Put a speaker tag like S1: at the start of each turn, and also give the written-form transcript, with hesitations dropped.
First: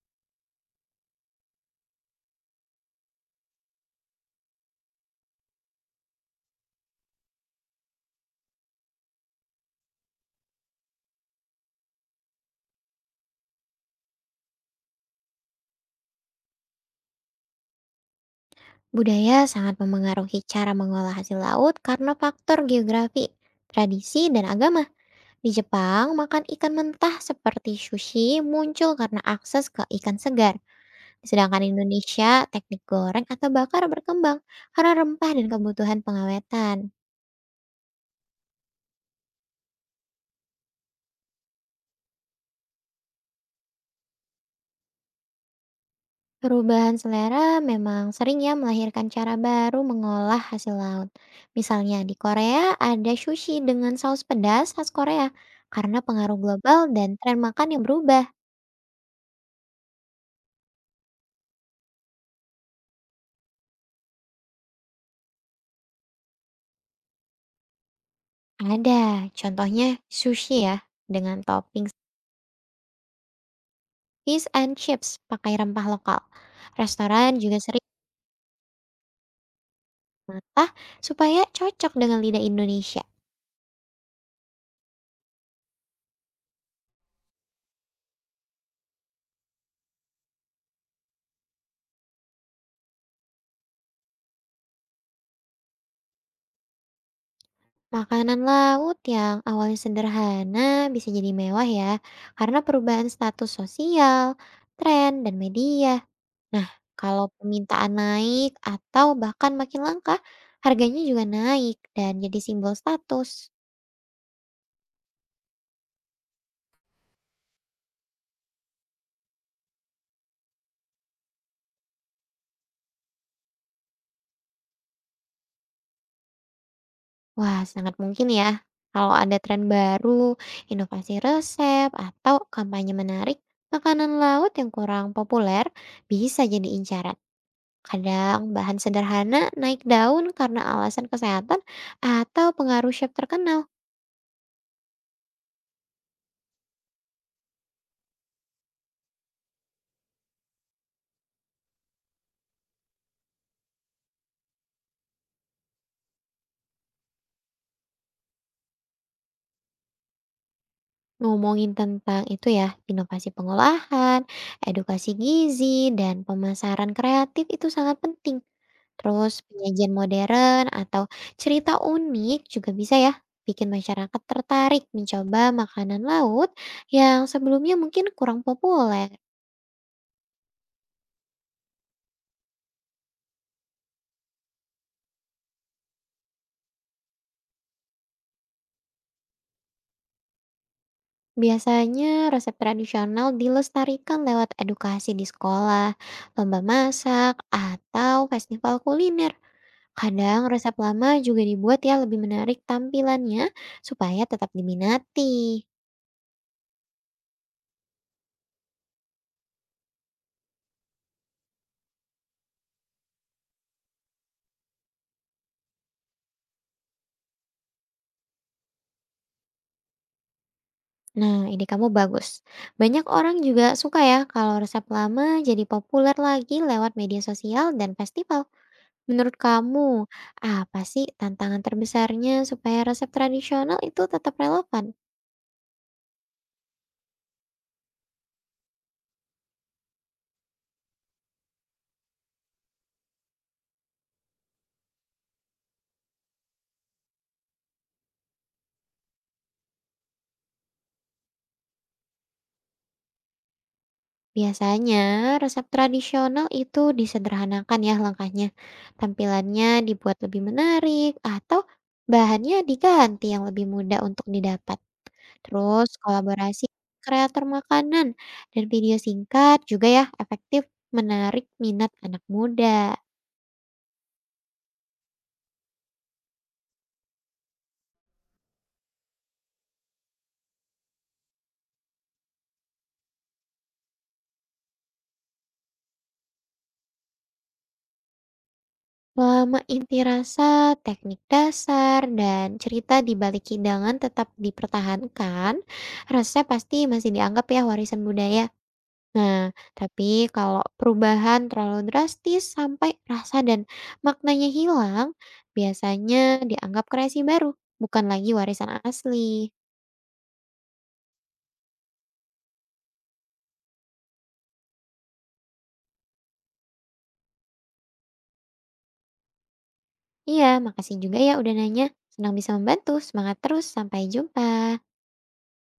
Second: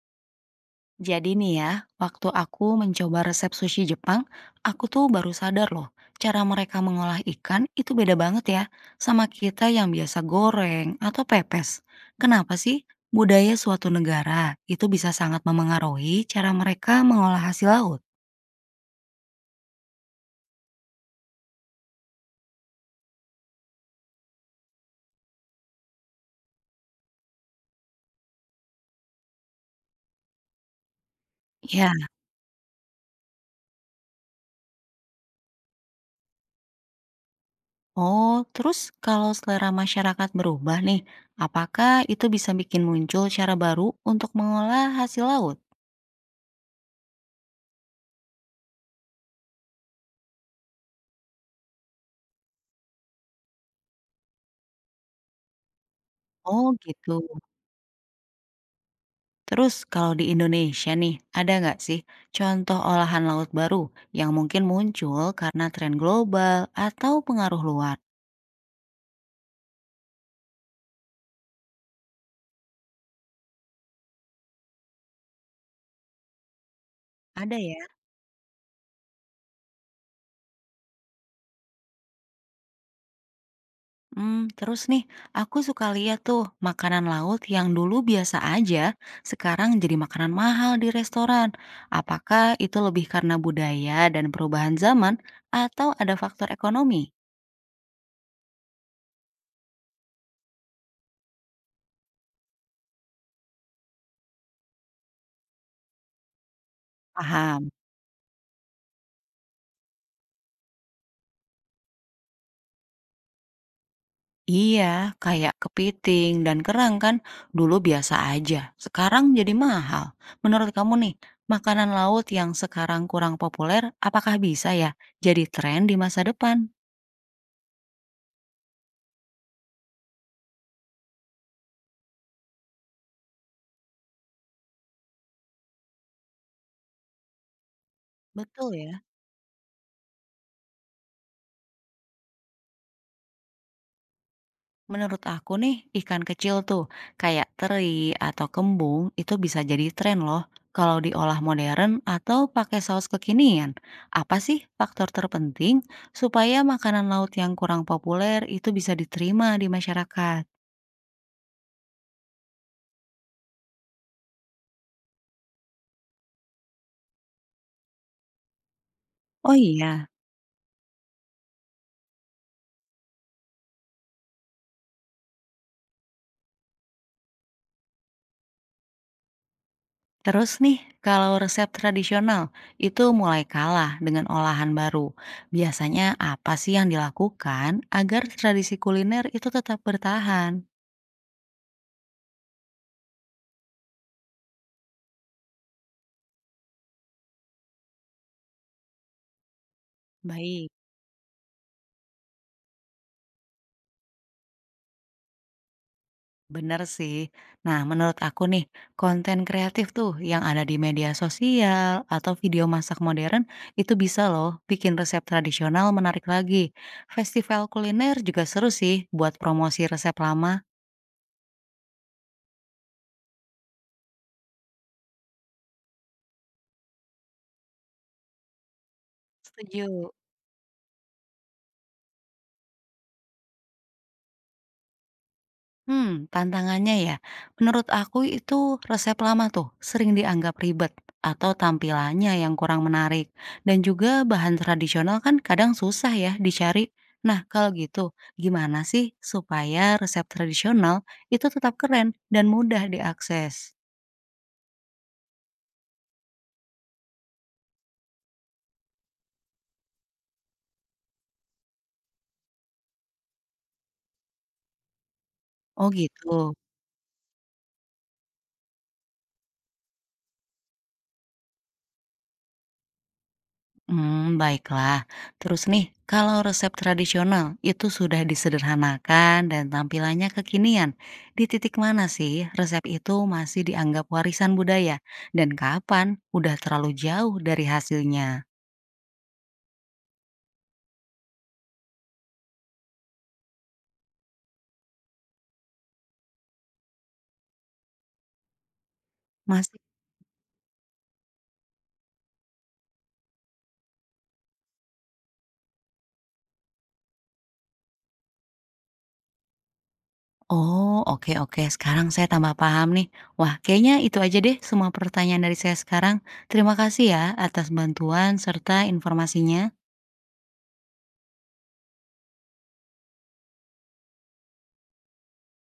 S1: Jadi nih ya, waktu aku mencoba resep sushi Jepang, aku tuh baru sadar loh, cara mereka mengolah ikan itu beda banget ya sama kita yang biasa goreng atau pepes. Kenapa sih budaya suatu negara itu bisa sangat memengaruhi cara mereka mengolah hasil laut?
S2: Budaya sangat memengaruhi cara mengolah hasil laut karena faktor geografi, tradisi, dan agama. Di Jepang, makan ikan mentah seperti sushi muncul karena akses ke ikan segar. Sedangkan di
S1: Ya,
S2: Indonesia, teknik goreng atau bakar berkembang karena rempah dan kebutuhan pengawetan.
S1: oh terus kalau selera masyarakat berubah nih, apakah itu bisa bikin muncul cara baru untuk mengolah hasil laut?
S2: Perubahan selera memang sering ya melahirkan cara baru mengolah hasil laut. Misalnya di Korea ada sushi dengan saus pedas khas Korea karena pengaruh
S1: Oh
S2: global
S1: gitu.
S2: dan tren makan yang berubah.
S1: Terus kalau di Indonesia nih, ada nggak sih contoh olahan laut baru yang mungkin muncul karena tren global atau pengaruh luar?
S2: Ada, contohnya sushi ya, dengan topping fish and chips pakai rempah lokal. Restoran
S1: Ada
S2: juga
S1: ya.
S2: sering menata supaya cocok dengan lidah Indonesia.
S1: Hmm, terus nih, aku suka lihat tuh makanan laut yang dulu biasa aja, sekarang jadi makanan mahal di restoran. Apakah itu lebih karena budaya dan perubahan zaman atau ada faktor ekonomi?
S2: Makanan laut yang awalnya sederhana bisa jadi mewah ya, karena perubahan status sosial, tren, dan media. Nah, kalau
S1: Paham?
S2: permintaan naik atau bahkan makin langka, harganya juga naik dan jadi simbol status.
S1: Iya, kayak kepiting dan kerang kan dulu biasa aja, sekarang jadi mahal. Menurut kamu nih, makanan laut yang sekarang kurang populer, apakah bisa ya jadi tren di masa depan?
S2: Wah, sangat mungkin ya. Kalau ada tren baru, inovasi resep, atau kampanye menarik, makanan laut yang kurang populer bisa jadi incaran. Kadang
S1: Betul
S2: bahan
S1: ya.
S2: sederhana naik daun karena alasan kesehatan atau pengaruh chef terkenal.
S1: Menurut aku nih, ikan kecil tuh kayak teri atau kembung itu bisa jadi tren loh kalau diolah modern atau pakai saus kekinian. Apa sih faktor terpenting supaya makanan laut yang kurang populer itu bisa diterima di masyarakat?
S2: Ngomongin tentang itu ya, inovasi pengolahan, edukasi gizi, dan pemasaran kreatif itu sangat penting. Terus
S1: Oh
S2: penyajian
S1: iya.
S2: modern atau cerita unik juga bisa ya bikin masyarakat tertarik mencoba makanan laut yang sebelumnya mungkin kurang populer.
S1: Terus nih, kalau resep tradisional itu mulai kalah dengan olahan baru, biasanya apa sih yang dilakukan agar tradisi kuliner itu tetap bertahan?
S2: Biasanya resep tradisional dilestarikan lewat edukasi di sekolah, lomba masak, atau festival kuliner. Kadang
S1: Baik,
S2: resep lama juga dibuat ya lebih menarik tampilannya supaya tetap diminati.
S1: benar sih. Nah, menurut aku nih, konten kreatif tuh yang ada di media sosial atau video masak modern itu bisa loh bikin resep tradisional menarik lagi. Festival kuliner juga seru sih buat promosi resep lama.
S2: Nah, ini kamu bagus. Banyak orang juga suka ya kalau resep lama jadi populer lagi lewat media sosial dan festival. Menurut kamu,
S1: Setuju.
S2: apa sih tantangan terbesarnya supaya resep tradisional itu tetap relevan?
S1: Hmm, tantangannya ya, menurut aku itu resep lama tuh sering dianggap ribet atau tampilannya yang kurang menarik. Dan juga bahan tradisional kan kadang susah ya dicari. Nah, kalau gitu gimana sih supaya resep tradisional itu tetap keren dan mudah diakses?
S2: Biasanya resep tradisional itu disederhanakan ya langkahnya. Tampilannya dibuat lebih menarik atau bahannya diganti yang lebih mudah untuk didapat. Terus
S1: Oh gitu.
S2: kolaborasi kreator makanan dan video singkat juga ya efektif menarik minat anak muda.
S1: Baiklah. Terus nih, kalau resep tradisional itu sudah disederhanakan dan tampilannya kekinian, di titik mana sih resep itu masih dianggap warisan budaya? Dan kapan udah terlalu jauh dari hasilnya?
S2: Selama inti rasa, teknik dasar, dan cerita di balik hidangan tetap dipertahankan, resep pasti masih dianggap ya warisan budaya. Nah,
S1: Masih.
S2: tapi kalau perubahan terlalu drastis sampai rasa dan maknanya hilang, biasanya dianggap kreasi baru, bukan lagi warisan asli.
S1: Oh, oke oke, sekarang saya tambah paham nih. Wah, kayaknya itu aja deh semua pertanyaan dari saya sekarang. Terima kasih ya atas bantuan serta informasinya.
S2: Iya, makasih juga ya udah nanya. Senang bisa membantu. Semangat terus. Sampai jumpa.